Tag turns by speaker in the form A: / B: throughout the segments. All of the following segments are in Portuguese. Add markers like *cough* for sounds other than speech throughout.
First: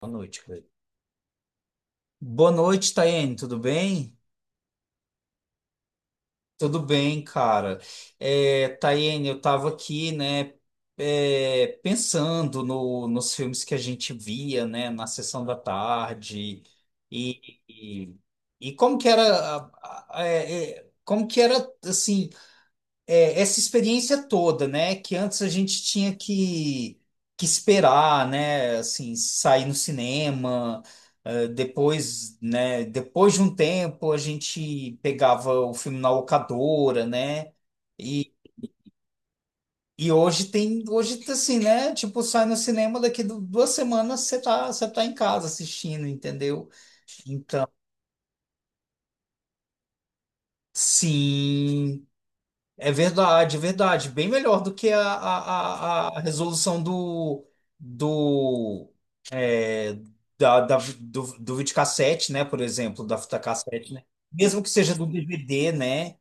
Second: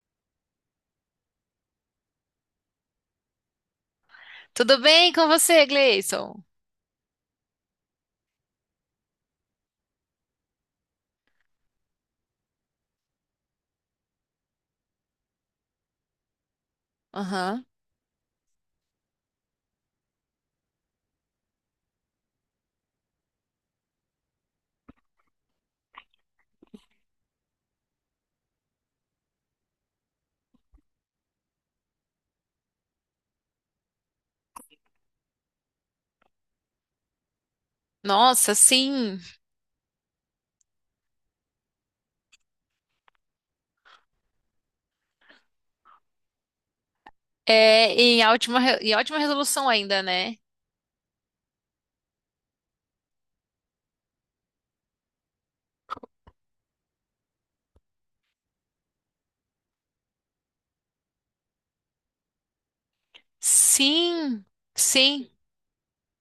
A: Boa noite, Cleiton. Boa noite, Taiane, tudo bem?
B: Tudo bem com você, Gleison?
A: Tudo bem, cara. Taiane, eu tava aqui, né, pensando nos filmes que a gente via, né, na sessão da tarde e,
B: Aham.
A: e, e como que era, como que era, assim, essa experiência toda, né? Que antes a gente tinha que esperar, né? Assim, sair no cinema, depois, né? Depois de um tempo a gente pegava o filme na locadora, né? E,
B: Nossa, sim.
A: e hoje tem, hoje assim, né? Tipo, sai no cinema daqui duas semanas você tá em casa assistindo, entendeu? Então,
B: Em ótima resolução ainda, né?
A: sim. É verdade, é verdade. Bem melhor do que a resolução do, é, do videocassete, né? Por exemplo, da fita cassete, né?
B: Sim,
A: Mesmo que seja do
B: sim,
A: DVD, né?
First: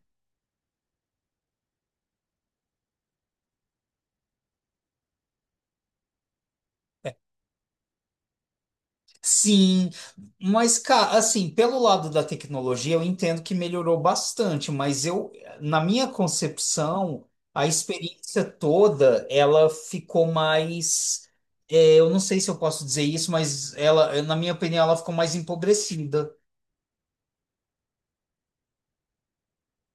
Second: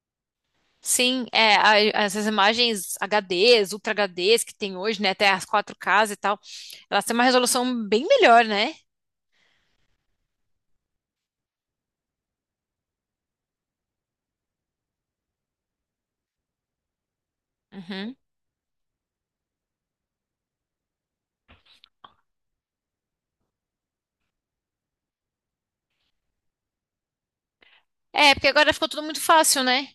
B: sim. Essas imagens HDs, Ultra HDs que tem hoje, né? Até as 4Ks e tal, elas têm uma resolução bem melhor, né?
A: Sim, mas cara, assim, pelo lado da tecnologia, eu entendo que melhorou bastante, mas eu, na minha concepção, a
B: Uhum.
A: experiência toda, ela ficou mais, eu não sei se eu posso dizer isso, mas ela, na minha opinião, ela ficou mais empobrecida.
B: É, porque agora ficou tudo muito fácil, né?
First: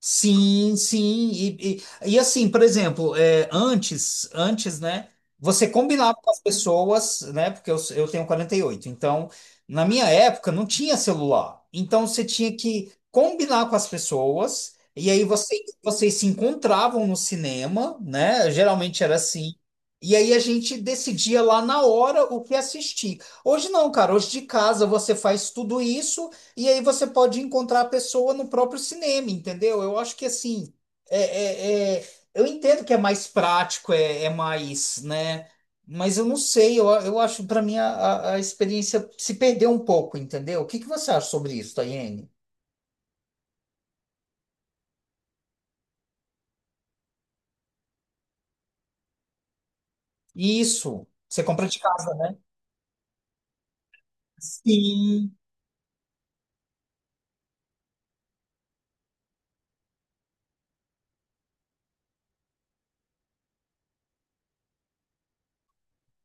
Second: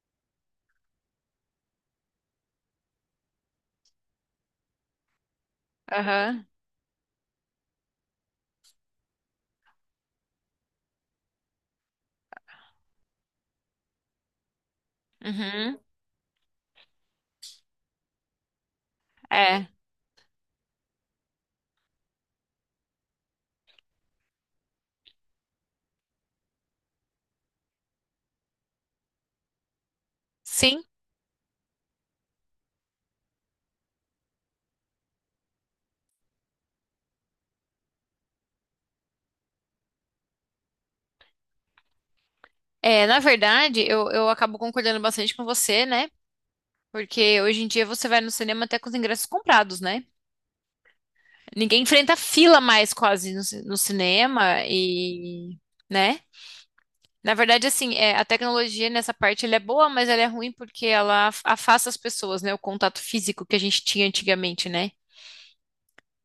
A: Sim, sim. E assim, por exemplo, antes, né? Você combinava com as
B: Aham.
A: pessoas, né? Porque eu tenho 48. Então, na minha época, não tinha celular. Então, você tinha que combinar com as pessoas. E aí,
B: Uhum.
A: vocês se encontravam no cinema, né? Geralmente era assim.
B: É.
A: E aí, a gente decidia lá na hora o que assistir. Hoje não, cara. Hoje de casa você faz tudo isso. E aí você pode encontrar a pessoa no próprio cinema, entendeu? Eu acho que assim,
B: Sim.
A: é, é- é- eu entendo que é mais prático, é mais, né? Mas eu não sei, eu acho, para mim, a experiência se perdeu um pouco, entendeu? O que que você acha sobre isso, Tayene?
B: É, na verdade, eu acabo concordando bastante com você, né? Porque hoje em dia você vai no cinema até com os ingressos comprados, né?
A: Isso, você compra de
B: Ninguém
A: casa,
B: enfrenta
A: né?
B: fila mais quase no cinema
A: Sim.
B: né? Na verdade, assim, a tecnologia nessa parte ela é boa, mas ela é ruim porque ela afasta as pessoas, né? O contato físico que a gente tinha antigamente, né?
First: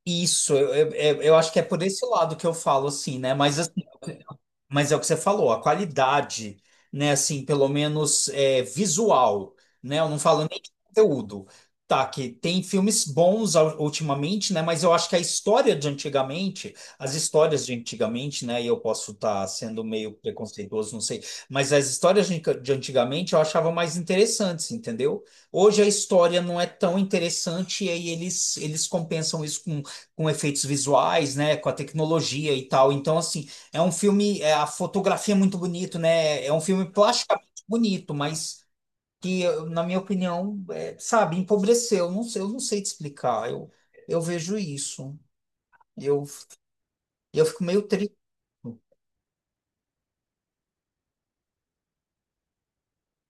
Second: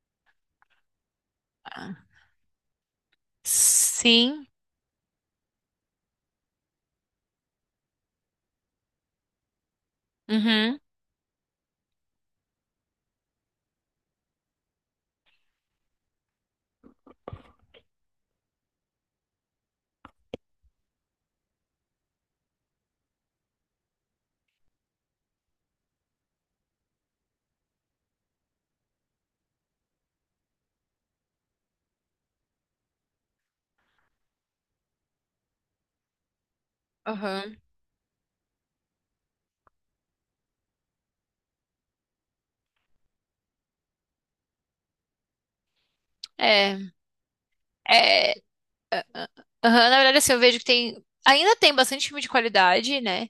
A: Isso, eu eu acho que é por
B: Ah.
A: esse lado que eu falo, assim, né? Mas assim,
B: Sim.
A: mas é o que você falou, a qualidade, né, assim, pelo menos visual, né, eu não falo nem de
B: Uhum.
A: conteúdo, tá, que tem filmes bons ultimamente, né, mas eu acho que a história de antigamente, as histórias de antigamente, né, e eu posso estar sendo meio preconceituoso, não sei, mas as histórias de antigamente eu achava mais interessantes, entendeu? Hoje a história não é tão interessante e aí eles compensam isso com efeitos visuais, né, com a tecnologia e tal, então, assim, é um filme, é, a fotografia é muito bonito, né? É um filme plasticamente
B: Aham.
A: bonito, mas que, na minha opinião, é, sabe, empobreceu. Não sei, eu não sei te explicar. Eu vejo isso. Eu,
B: É.
A: eu fico meio triste.
B: É. aham, Na verdade, assim, eu vejo que tem. Ainda tem bastante filme de qualidade, né?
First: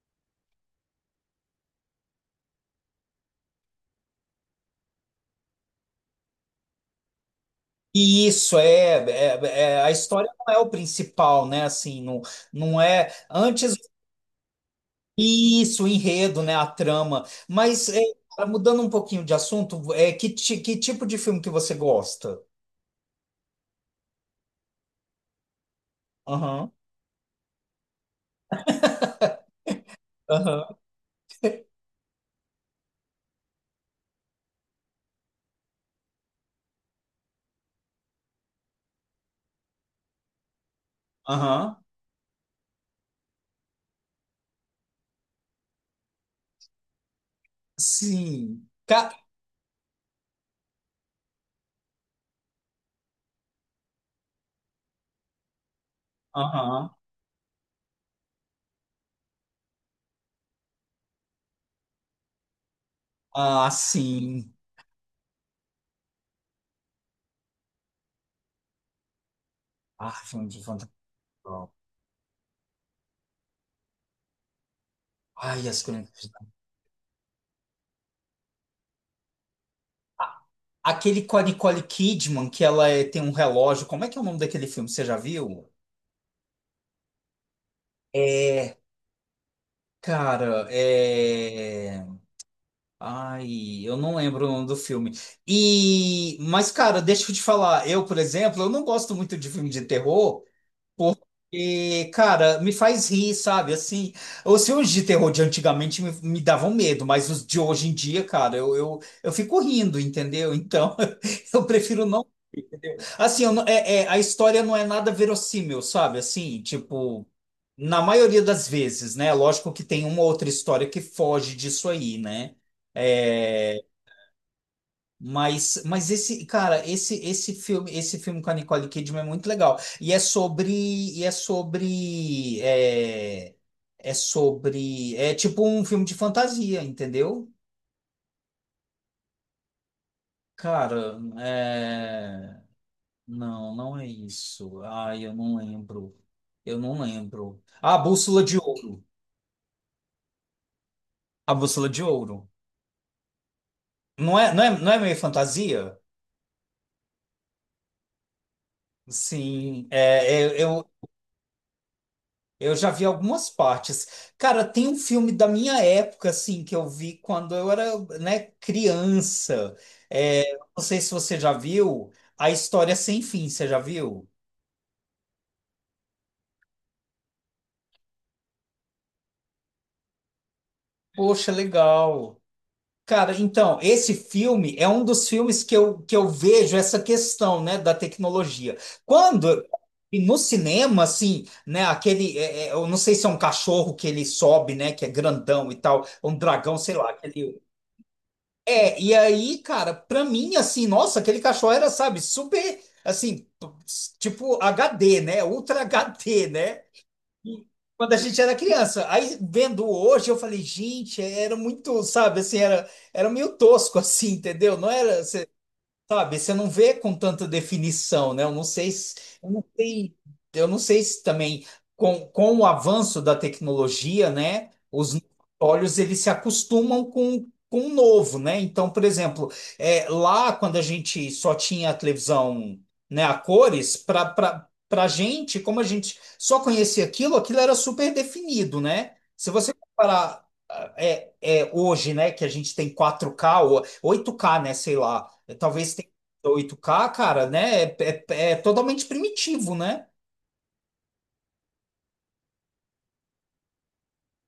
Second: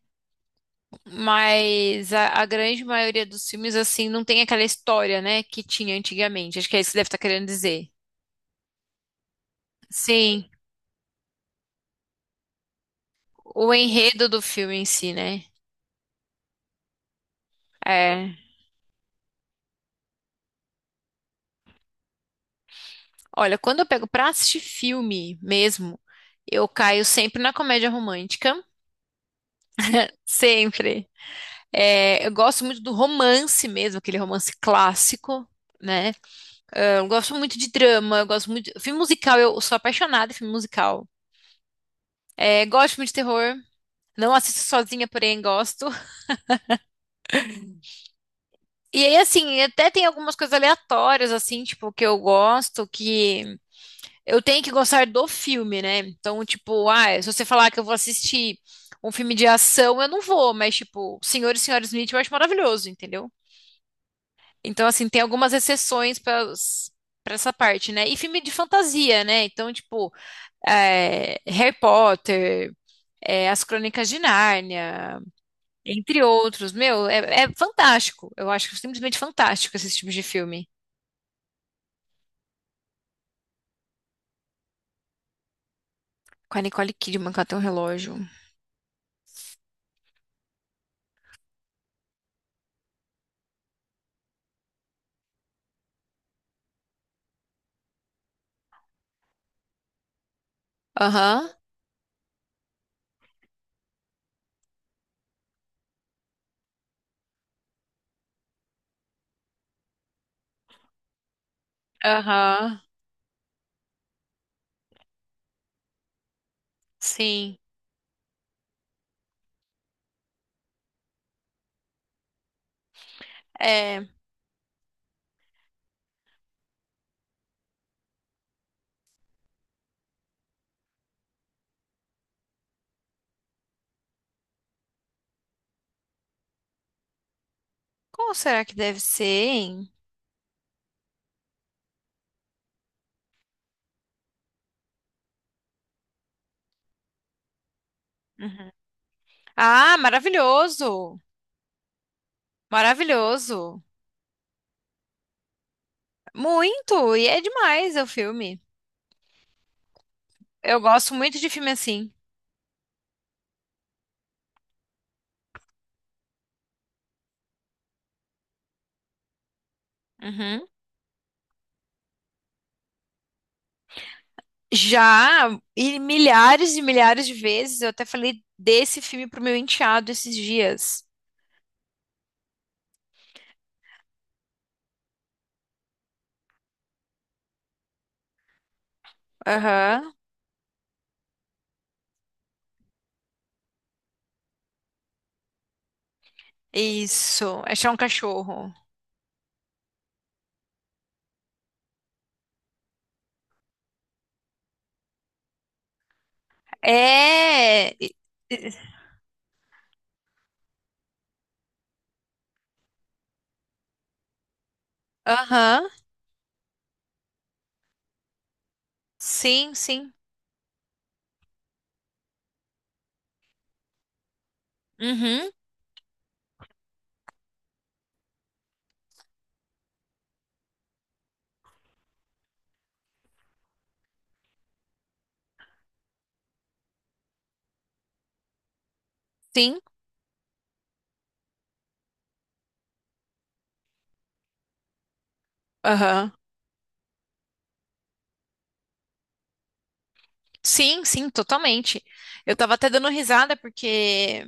B: Mas a grande maioria dos filmes, assim, não tem aquela história, né, que tinha antigamente. Acho que é isso que você deve estar querendo dizer.
A: E isso é, é, é- a história
B: Sim.
A: não é o principal, né? Assim, não, não é
B: O
A: antes
B: enredo do filme em si, né?
A: isso, o enredo, né? A trama. Mas é,
B: É.
A: mudando um pouquinho de assunto, é que, que tipo de filme que você gosta?
B: Olha, quando eu pego pra assistir filme mesmo, eu
A: Aham,
B: caio sempre na comédia romântica.
A: aham,
B: Sempre. É, eu gosto muito do romance mesmo, aquele romance clássico, né? É, eu gosto muito de drama, eu gosto muito. Filme musical, eu sou apaixonada em filme musical.
A: aham.
B: É, gosto muito de terror. Não assisto sozinha, porém gosto.
A: Sim.
B: E
A: Ca...
B: aí, assim, até tem algumas coisas aleatórias, assim, tipo, que eu gosto, que. Eu tenho que gostar do filme, né? Então, tipo,
A: Aham.
B: ah, se você falar que eu vou assistir um filme de ação, eu não vou, mas, tipo, Senhor e Senhora Smith eu acho maravilhoso, entendeu?
A: Ah, sim.
B: Então, assim, tem algumas exceções para essa parte, né? E filme de fantasia, né? Então,
A: Ah,
B: tipo,
A: filme de fantástico.
B: Harry Potter, As Crônicas de Nárnia,
A: Ai, as
B: entre
A: crônicas.
B: outros. Meu, é fantástico. Eu acho simplesmente fantástico esse tipo de
A: Ah,
B: filme.
A: aquele com a Nicole Kidman, que ela tem um relógio. Como é que é o nome daquele filme? Você já viu?
B: Com a Nicole Kidman, que ela tem um relógio.
A: É, cara, é. Ai, eu não lembro o nome do filme. E, mas, cara, deixa eu te falar. Eu, por exemplo, eu não gosto muito de filme de terror.
B: Aham,
A: E, cara, me faz rir, sabe? Assim, os filmes de terror de antigamente me davam medo, mas os de hoje em dia, cara, eu fico rindo, entendeu? Então, *laughs* eu prefiro não.
B: aham,
A: Assim, eu não- é, é, a história não é nada verossímil, sabe? Assim, tipo,
B: sim.
A: na maioria das vezes, né? Lógico que tem uma outra história que foge disso aí, né? É,
B: É.
A: mas esse, cara, esse filme com a Nicole Kidman é muito legal. E é sobre, é sobre, é tipo um filme de fantasia, entendeu?
B: Como será que deve ser, hein?
A: Cara, é... não, não é isso. Ai, eu não lembro. Eu não lembro. Ah, Bússola de
B: Uhum.
A: Ouro.
B: Ah, maravilhoso!
A: A Bússola de Ouro.
B: Maravilhoso!
A: Não é, não é, não é meio fantasia?
B: Muito! E é demais o filme.
A: Sim, é, é,
B: Eu
A: eu,
B: gosto muito de filme assim.
A: Eu já vi algumas partes. Cara, tem um filme da minha época, assim, que eu vi quando eu era, né, criança. É,
B: Uhum.
A: não sei se você já viu A História Sem Fim, você já viu?
B: Já, e milhares de vezes, eu até falei desse filme pro meu enteado esses dias.
A: Poxa, legal. Cara, então, esse filme é um dos filmes que que eu vejo essa questão, né, da tecnologia. Quando,
B: Aham.
A: e no cinema, assim, né, aquele, eu não sei se é um cachorro que ele sobe, né, que é grandão e tal, um dragão, sei lá, aquele.
B: Isso. Achar um cachorro.
A: É, e aí, cara, pra mim, assim, nossa, aquele cachorro era, sabe, super, assim, tipo HD, né? Ultra HD, né? E
B: É.
A: quando a gente era
B: E-
A: criança. Aí, vendo hoje, eu falei, gente, era muito, sabe, assim, era, era meio tosco, *laughs* assim, entendeu? Não era.
B: Aham.
A: Sabe, você não vê com tanta definição, né? Eu não
B: Sim, sim.
A: sei, eu não sei se também com o avanço da tecnologia, né? Os
B: Uhum.
A: olhos eles se acostumam com o novo, né? Então, por exemplo, é, lá quando a gente só tinha a televisão, né, a cores, para gente, como a gente só conhecia aquilo, aquilo era super definido, né? Se você
B: Sim.
A: comparar hoje, né, que a gente tem 4K ou 8K né, sei lá. É, talvez tenha
B: Aham.
A: 8K cara, né? É totalmente primitivo, né?
B: Sim, sim, totalmente. Eu tava até dando risada porque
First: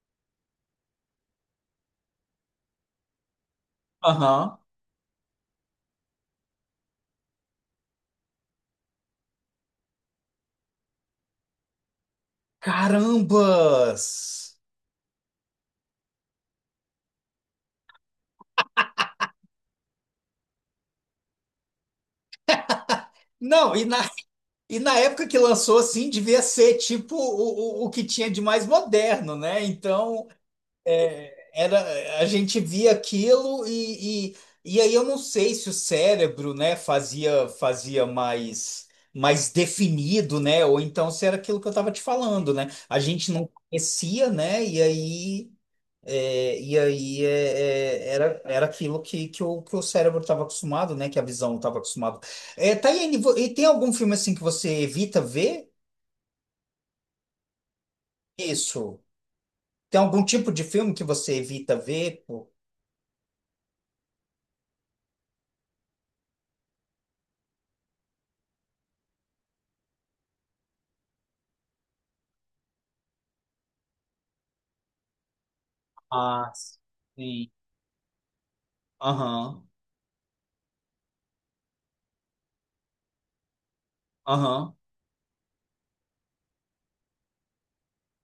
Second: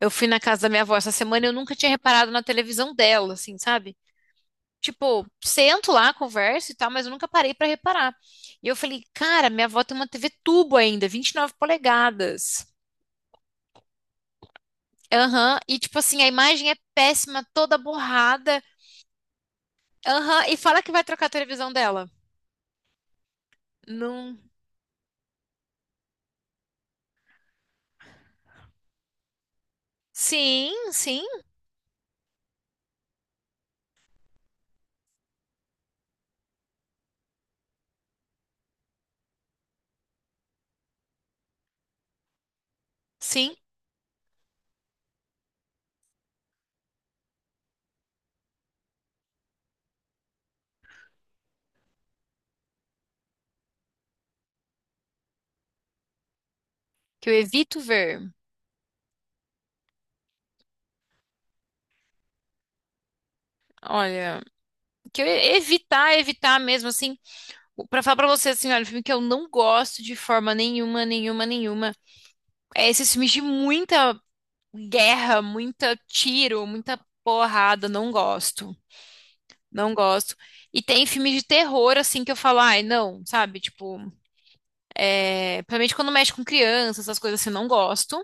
B: eu fui na casa da minha avó essa semana e eu nunca tinha reparado na televisão dela, assim, sabe?
A: Aham.
B: Tipo, sento lá, converso e tal, mas eu nunca parei pra reparar. E eu falei, cara, minha avó tem uma TV tubo ainda, 29 polegadas.
A: Carambas!
B: Aham, e tipo assim, a imagem é péssima, toda borrada. Aham, e fala que vai trocar a televisão dela.
A: Não,
B: Não.
A: e na época que lançou, assim, devia ser tipo o que tinha de mais moderno, né? Então,
B: Sim, sim,
A: é, era, a gente via aquilo e aí eu não sei se o cérebro, né, fazia fazia mais mais definido, né, ou então se era aquilo que eu estava te falando, né? A gente não
B: sim.
A: conhecia, né? E aí era aquilo que o cérebro estava acostumado, né? Que a visão estava acostumada. É, Taiane, e tem algum filme assim que você evita ver?
B: Que eu evito ver.
A: Isso. Tem algum tipo de filme que você evita ver? Pô?
B: Olha, que eu evitar, evitar mesmo assim. Pra falar pra você, assim, olha, um filme que eu não gosto de forma nenhuma, nenhuma, nenhuma. É esses filmes de muita guerra, muita
A: Ah,
B: tiro, muita
A: sim.
B: porrada, não gosto.
A: Aham,
B: Não gosto. E tem filmes de terror, assim, que eu falo, ai, não, sabe? Tipo,
A: aham,
B: principalmente quando mexe com criança, essas coisas assim, não gosto.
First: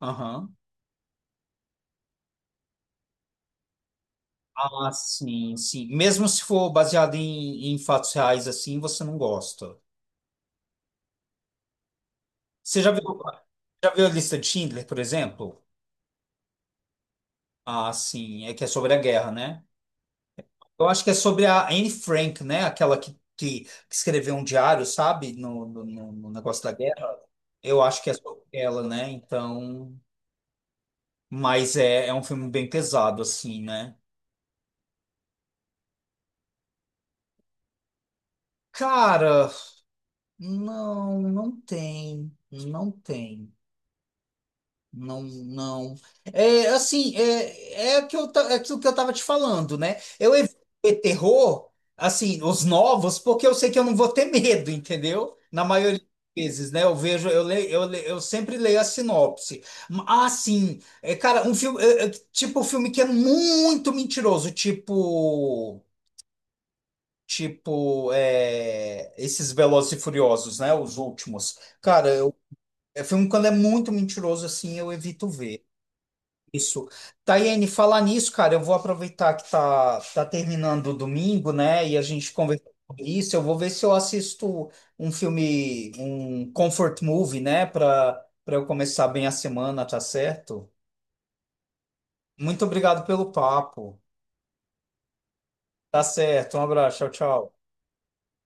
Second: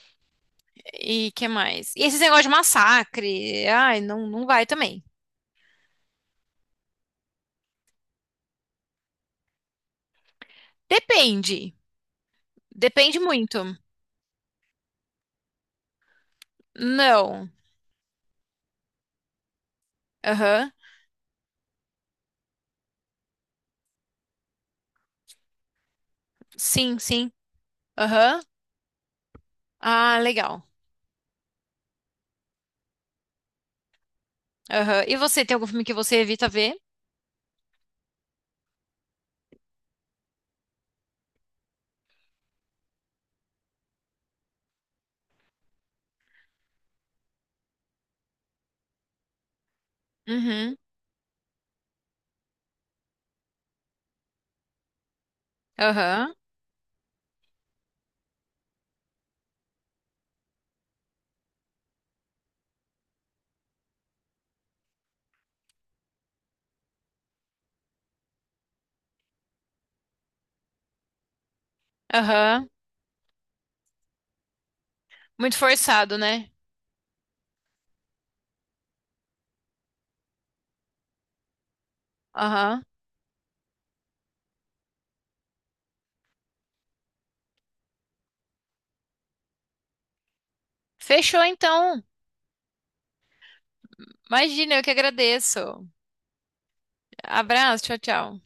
A: aham.
B: E que mais? E esses negócios de massacre, ai, não, não vai
A: Ah,
B: também.
A: sim, sim. Mesmo se for baseado em, em fatos reais assim, você não gosta.
B: Depende.
A: Você já viu,
B: Depende muito.
A: já viu a lista de Schindler, por exemplo?
B: Não.
A: Ah, sim, é que é sobre a guerra, né?
B: Aham.
A: Eu acho que é sobre a Anne Frank, né? Aquela que escreveu um diário, sabe? No negócio da
B: Sim,
A: guerra.
B: sim.
A: Eu acho que é
B: Aham.
A: sobre ela, né? Então.
B: Ah, legal.
A: Mas é, é um filme bem pesado, assim, né?
B: Aham. E você, tem algum filme que você evita ver?
A: Cara, não, não tem. Não tem. Não, não. É assim, o que eu, é aquilo que eu tava te falando, né? Eu evito
B: Uhum.
A: terror, assim, os novos, porque eu sei que eu não vou ter medo, entendeu? Na maioria das
B: Aham.
A: vezes, né? Eu vejo, eu leio, eu sempre leio a sinopse. Ah, sim, é, cara, um filme, um filme que é muito mentiroso, tipo, esses Velozes e Furiosos, né? Os últimos. Cara, eu,
B: Aham.
A: é filme quando é muito mentiroso, assim, eu evito
B: Muito
A: ver.
B: forçado, né?
A: Isso. Taiane, falar nisso, cara, eu vou aproveitar que tá terminando o domingo, né? E a gente conversou
B: Aham.
A: sobre isso. Eu vou ver se eu assisto um filme, um comfort movie, né? Para eu começar bem a semana, tá certo?
B: Fechou então.
A: Muito obrigado pelo papo.
B: Imagina, eu que agradeço.
A: Tá certo. Um abraço. Tchau, tchau.
B: Abraço, tchau, tchau.